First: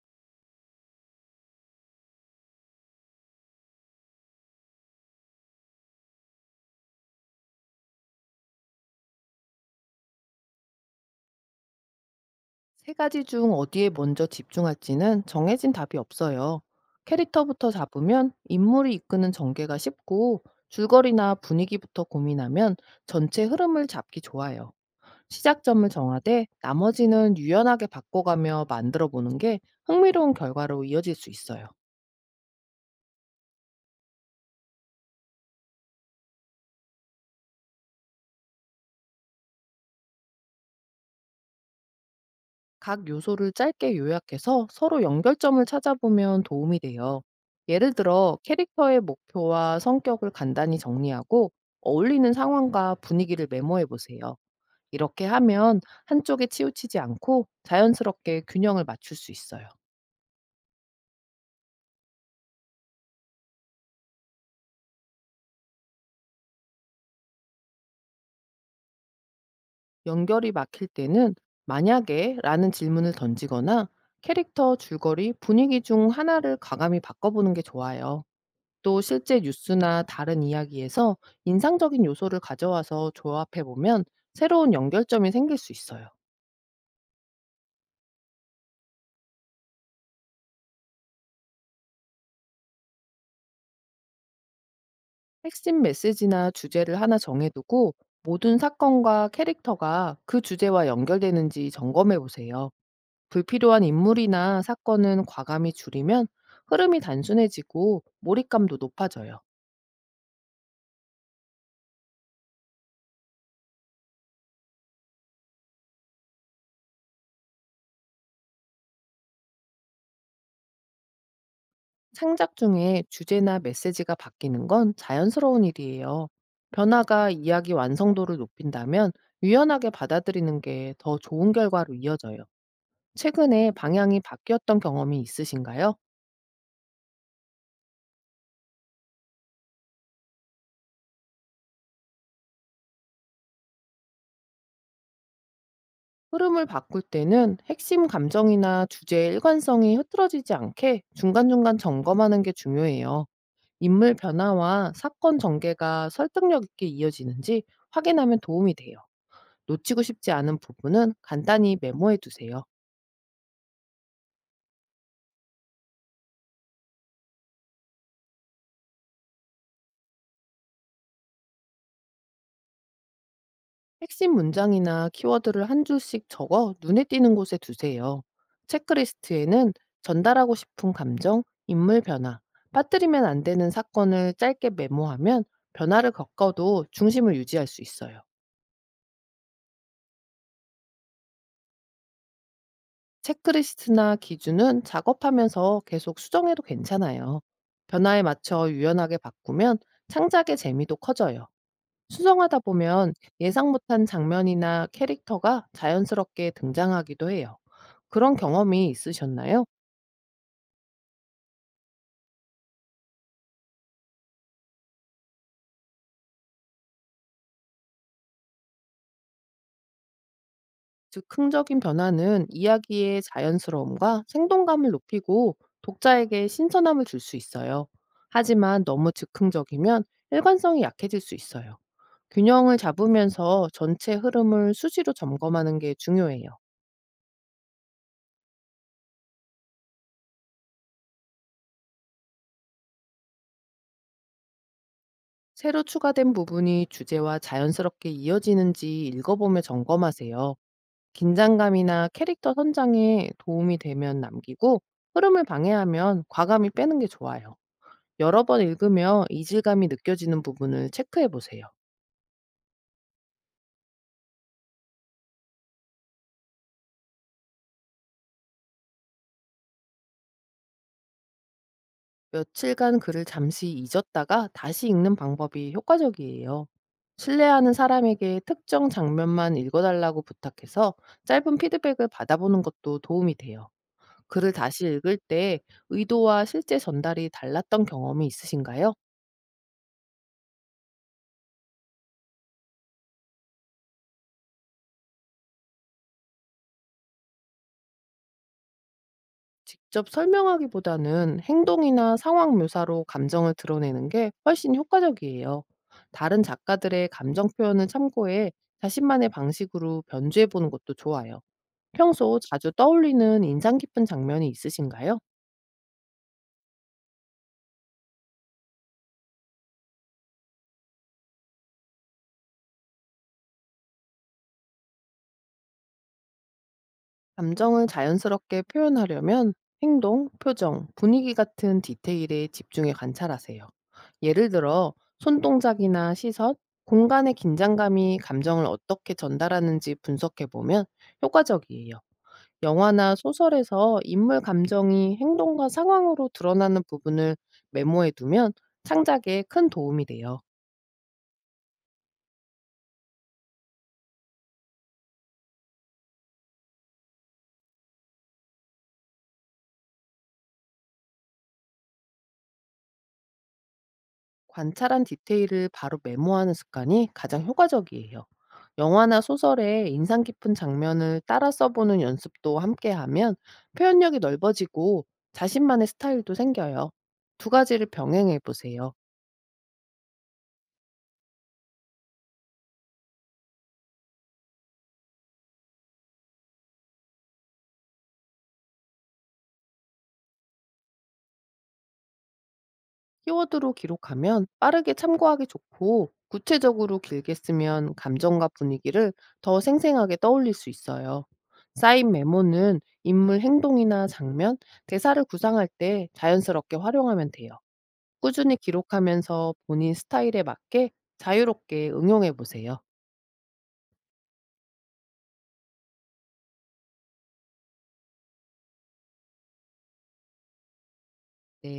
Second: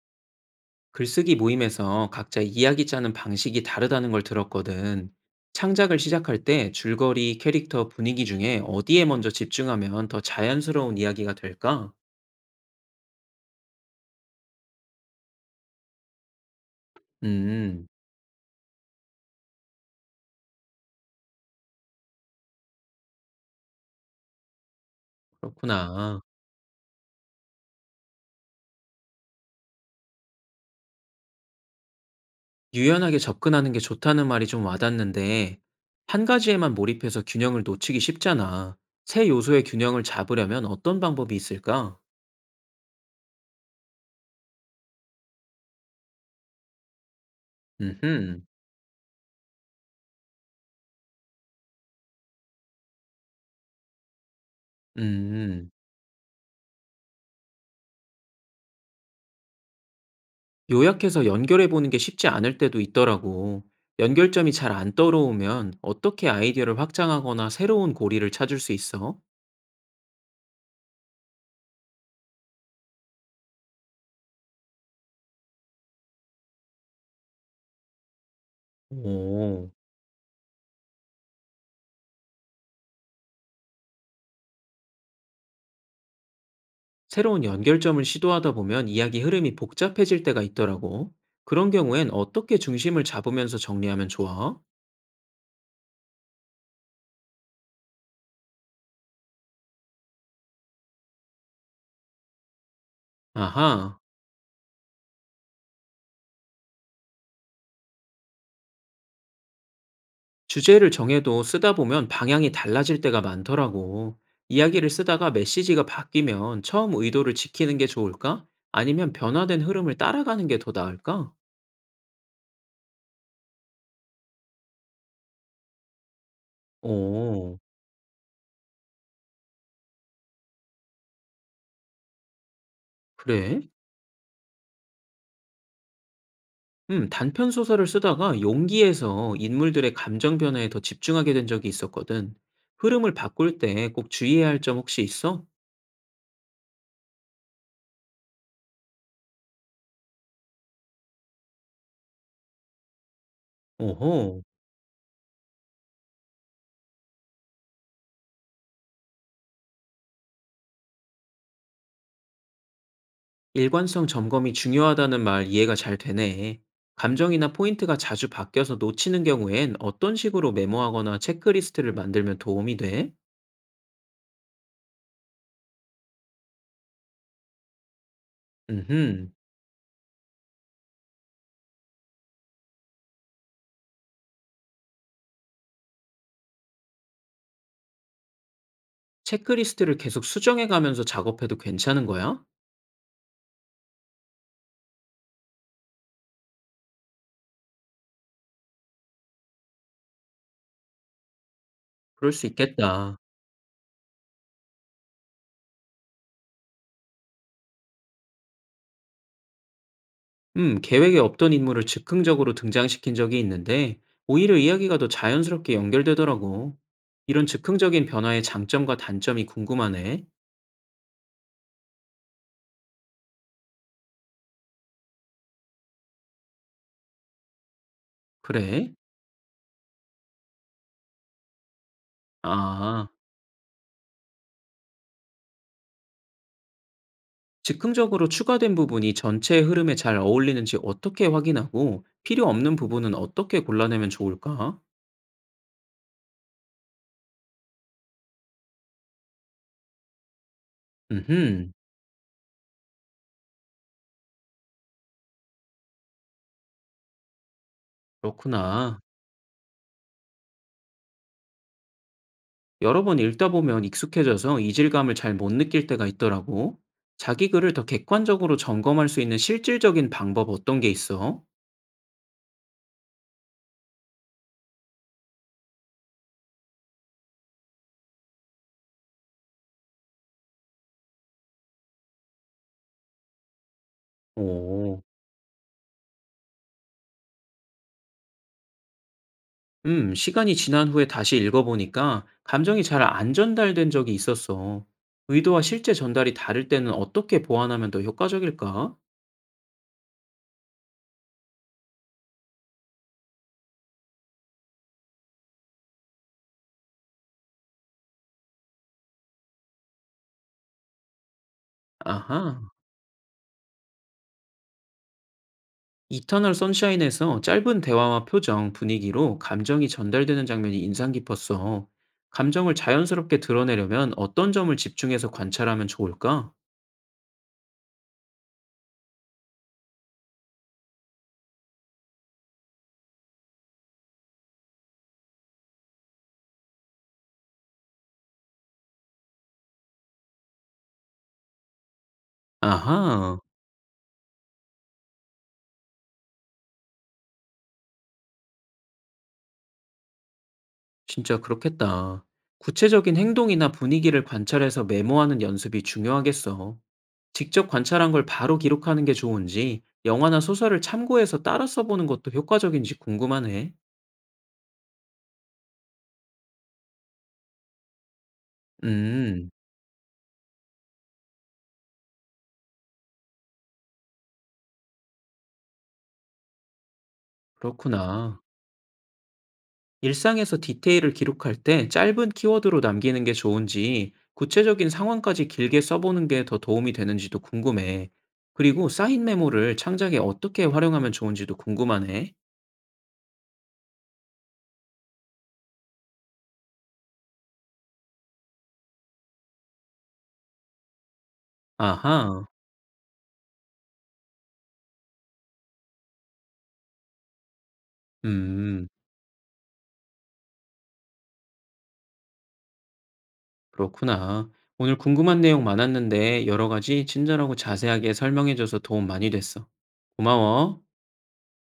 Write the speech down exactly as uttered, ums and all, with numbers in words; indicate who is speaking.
Speaker 1: 글쓰기 모임에서 각자 이야기 짜는 방식이 다르다는 걸 들었거든. 창작을 시작할 때 줄거리, 캐릭터, 분위기 중에 어디에 먼저 집중하면 더 자연스러운 이야기가 될까?
Speaker 2: 세 가지 중 어디에 먼저 집중할지는 정해진 답이 없어요. 캐릭터부터
Speaker 1: 음,
Speaker 2: 잡으면 인물이 이끄는 전개가 쉽고 줄거리나 분위기부터 고민하면 전체 흐름을 잡기 좋아요. 시작점을
Speaker 1: 그렇구나.
Speaker 2: 정하되 나머지는 유연하게 바꿔가며 만들어 보는 게 흥미로운 결과로 이어질 수 있어요.
Speaker 1: 유연하게 접근하는 게 좋다는 말이 좀 와닿는데, 한 가지에만 몰입해서 균형을 놓치기 쉽잖아. 세 요소의 균형을 잡으려면 어떤 방법이 있을까?
Speaker 2: 각 요소를 짧게 요약해서 서로 연결점을 찾아보면 도움이 돼요. 예를 들어
Speaker 1: 음흠,
Speaker 2: 캐릭터의 목표와 성격을 간단히 정리하고 어울리는 상황과 분위기를 메모해 보세요. 이렇게
Speaker 1: 음.
Speaker 2: 하면 한쪽에 치우치지 않고 자연스럽게 균형을 맞출 수 있어요.
Speaker 1: 요약해서 연결해 보는 게 쉽지 않을 때도 있더라고. 연결점이 잘 안 떠오르면 어떻게 아이디어를 확장하거나 새로운 고리를 찾을 수 있어?
Speaker 2: 연결이 막힐 때는 만약에 라는 질문을 던지거나 캐릭터 줄거리, 분위기 중 하나를 과감히 바꿔보는 게 좋아요. 또 실제
Speaker 1: 오,
Speaker 2: 뉴스나 다른 이야기에서 인상적인 요소를 가져와서 조합해 보면 새로운 연결점이 생길 수 있어요.
Speaker 1: 새로운 연결점을 시도하다 보면 이야기 흐름이 복잡해질 때가 있더라고. 그런 경우엔 어떻게 중심을 잡으면서 정리하면 좋아?
Speaker 2: 핵심 메시지나 주제를 하나 정해두고 모든 사건과 캐릭터가 그 주제와 연결되는지 점검해 보세요. 불필요한
Speaker 1: 아하,
Speaker 2: 인물이나 사건은 과감히 줄이면 흐름이 단순해지고 몰입감도 높아져요.
Speaker 1: 주제를 정해도 쓰다 보면 방향이 달라질 때가 많더라고. 이야기를 쓰다가 메시지가 바뀌면 처음 의도를 지키는 게 좋을까? 아니면 변화된 흐름을 따라가는 게 더 나을까?
Speaker 2: 창작 중에 주제나 메시지가 바뀌는 건 자연스러운 일이에요. 변화가
Speaker 1: 어
Speaker 2: 이야기 완성도를 높인다면 유연하게 받아들이는 게 더 좋은 결과로 이어져요.
Speaker 1: 그래?
Speaker 2: 최근에 방향이 바뀌었던 경험이 있으신가요?
Speaker 1: 음 단편 소설을 쓰다가 용기에서 인물들의 감정 변화에 더 집중하게 된 적이 있었거든. 흐름을 바꿀 때 꼭 주의해야 할 점 혹시 있어?
Speaker 2: 흐름을 바꿀 때는 핵심 감정이나 주제의 일관성이 흐트러지지 않게 중간중간 점검하는 게 중요해요. 인물
Speaker 1: 오호.
Speaker 2: 변화와 사건 전개가 설득력 있게 이어지는지 확인하면 도움이 돼요. 놓치고 싶지 않은 부분은 간단히 메모해 두세요.
Speaker 1: 일관성 점검이 중요하다는 말 이해가 잘 되네. 감정이나 포인트가 자주 바뀌어서 놓치는 경우엔 어떤 식으로 메모하거나 체크리스트를 만들면 도움이 돼?
Speaker 2: 핵심 문장이나 키워드를 한 줄씩 적어 눈에 띄는 곳에 두세요.
Speaker 1: 음흠.
Speaker 2: 체크리스트에는 전달하고 싶은 감정, 인물 변화, 빠뜨리면 안 되는 사건을 짧게 메모하면 변화를 겪어도 중심을 유지할 수 있어요.
Speaker 1: 체크리스트를 계속 수정해 가면서 작업해도 괜찮은 거야?
Speaker 2: 체크리스트나 기준은 작업하면서 계속 수정해도 괜찮아요. 변화에 맞춰 유연하게 바꾸면 창작의 재미도 커져요.
Speaker 1: 그럴 수
Speaker 2: 수정하다 보면
Speaker 1: 있겠다.
Speaker 2: 예상 못한 장면이나 캐릭터가 자연스럽게 등장하기도 해요. 그런 경험이 있으셨나요?
Speaker 1: 음, 계획에 없던 인물을 즉흥적으로 등장시킨 적이 있는데, 오히려 이야기가 더 자연스럽게 연결되더라고. 이런 즉흥적인 변화의 장점과 단점이 궁금하네.
Speaker 2: 즉, 흥적인 변화는 이야기의 자연스러움과 생동감을 높이고 독자에게 신선함을 줄 수 있어요. 하지만
Speaker 1: 그래?
Speaker 2: 너무 즉흥적이면 일관성이 약해질 수 있어요. 균형을
Speaker 1: 아,
Speaker 2: 잡으면서 전체 흐름을 수시로 점검하는 게 중요해요.
Speaker 1: 즉흥적으로 추가된 부분이 전체 흐름에 잘 어울리는지 어떻게 확인하고, 필요 없는 부분은 어떻게 골라내면 좋을까?
Speaker 2: 새로 추가된 부분이 주제와 자연스럽게 이어지는지 읽어보며 점검하세요.
Speaker 1: 음흠,
Speaker 2: 긴장감이나 캐릭터 선장에 도움이 되면 남기고 흐름을 방해하면 과감히 빼는 게 좋아요. 여러 번
Speaker 1: 그렇구나.
Speaker 2: 읽으며 이질감이 느껴지는 부분을 체크해 보세요.
Speaker 1: 여러 번 읽다 보면 익숙해져서 이질감을 잘 못 느낄 때가 있더라고. 자기 글을 더 객관적으로 점검할 수 있는 실질적인 방법 어떤 게 있어?
Speaker 2: 며칠간 글을 잠시 잊었다가 다시 읽는 방법이 효과적이에요. 신뢰하는 사람에게 특정 장면만 읽어달라고 부탁해서 짧은 피드백을 받아보는 것도 도움이 돼요. 글을 다시
Speaker 1: 오,
Speaker 2: 읽을 때 의도와 실제 전달이 달랐던 경험이 있으신가요?
Speaker 1: 음, 시간이 지난 후에 다시 읽어보니까 감정이 잘 안 전달된 적이 있었어. 의도와 실제 전달이 다를 때는 어떻게 보완하면 더 효과적일까?
Speaker 2: 직접 설명하기보다는 행동이나 상황 묘사로 감정을 드러내는 게 훨씬 효과적이에요. 다른 작가들의 감정 표현을 참고해 자신만의 방식으로 변주해 보는 것도 좋아요. 평소
Speaker 1: 아하,
Speaker 2: 자주 떠올리는 인상 깊은 장면이 있으신가요?
Speaker 1: 이터널 선샤인에서 짧은 대화와 표정, 분위기로 감정이 전달되는 장면이 인상 깊었어. 감정을 자연스럽게 드러내려면 어떤 점을 집중해서 관찰하면 좋을까?
Speaker 2: 감정을 자연스럽게 표현하려면 행동, 표정, 분위기 같은 디테일에 집중해 관찰하세요. 예를 들어, 손동작이나 시선, 공간의 긴장감이 감정을 어떻게 전달하는지 분석해 보면 효과적이에요. 영화나
Speaker 1: 아하,
Speaker 2: 소설에서 인물 감정이 행동과 상황으로 드러나는 부분을 메모해 두면 창작에 큰 도움이 돼요.
Speaker 1: 진짜 그렇겠다. 구체적인 행동이나 분위기를 관찰해서 메모하는 연습이 중요하겠어. 직접 관찰한 걸 바로 기록하는 게 좋은지, 영화나 소설을 참고해서 따라 써보는 것도 효과적인지 궁금하네.
Speaker 2: 관찰한 디테일을 바로 메모하는 습관이 가장 효과적이에요. 영화나
Speaker 1: 음,
Speaker 2: 소설의 인상 깊은 장면을 따라 써보는 연습도 함께 하면 표현력이 넓어지고 자신만의 스타일도 생겨요. 두 가지를 병행해
Speaker 1: 그렇구나.
Speaker 2: 보세요.
Speaker 1: 일상에서 디테일을 기록할 때 짧은 키워드로 남기는 게 좋은지, 구체적인 상황까지 길게 써보는 게 더 도움이 되는지도 궁금해. 그리고 쌓인 메모를 창작에 어떻게 활용하면 좋은지도 궁금하네.
Speaker 2: 키워드로 기록하면 빠르게 참고하기 좋고 구체적으로 길게 쓰면 감정과 분위기를 더 생생하게 떠올릴 수 있어요. 쌓인
Speaker 1: 아하,
Speaker 2: 메모는 인물 행동이나 장면, 대사를 구상할 때 자연스럽게 활용하면 돼요. 꾸준히
Speaker 1: 음.
Speaker 2: 기록하면서 본인 스타일에 맞게 자유롭게 응용해 보세요.
Speaker 1: 그렇구나. 오늘 궁금한 내용 많았는데 여러 가지 친절하고 자세하게 설명해줘서 도움 많이 됐어. 고마워.
Speaker 2: 네.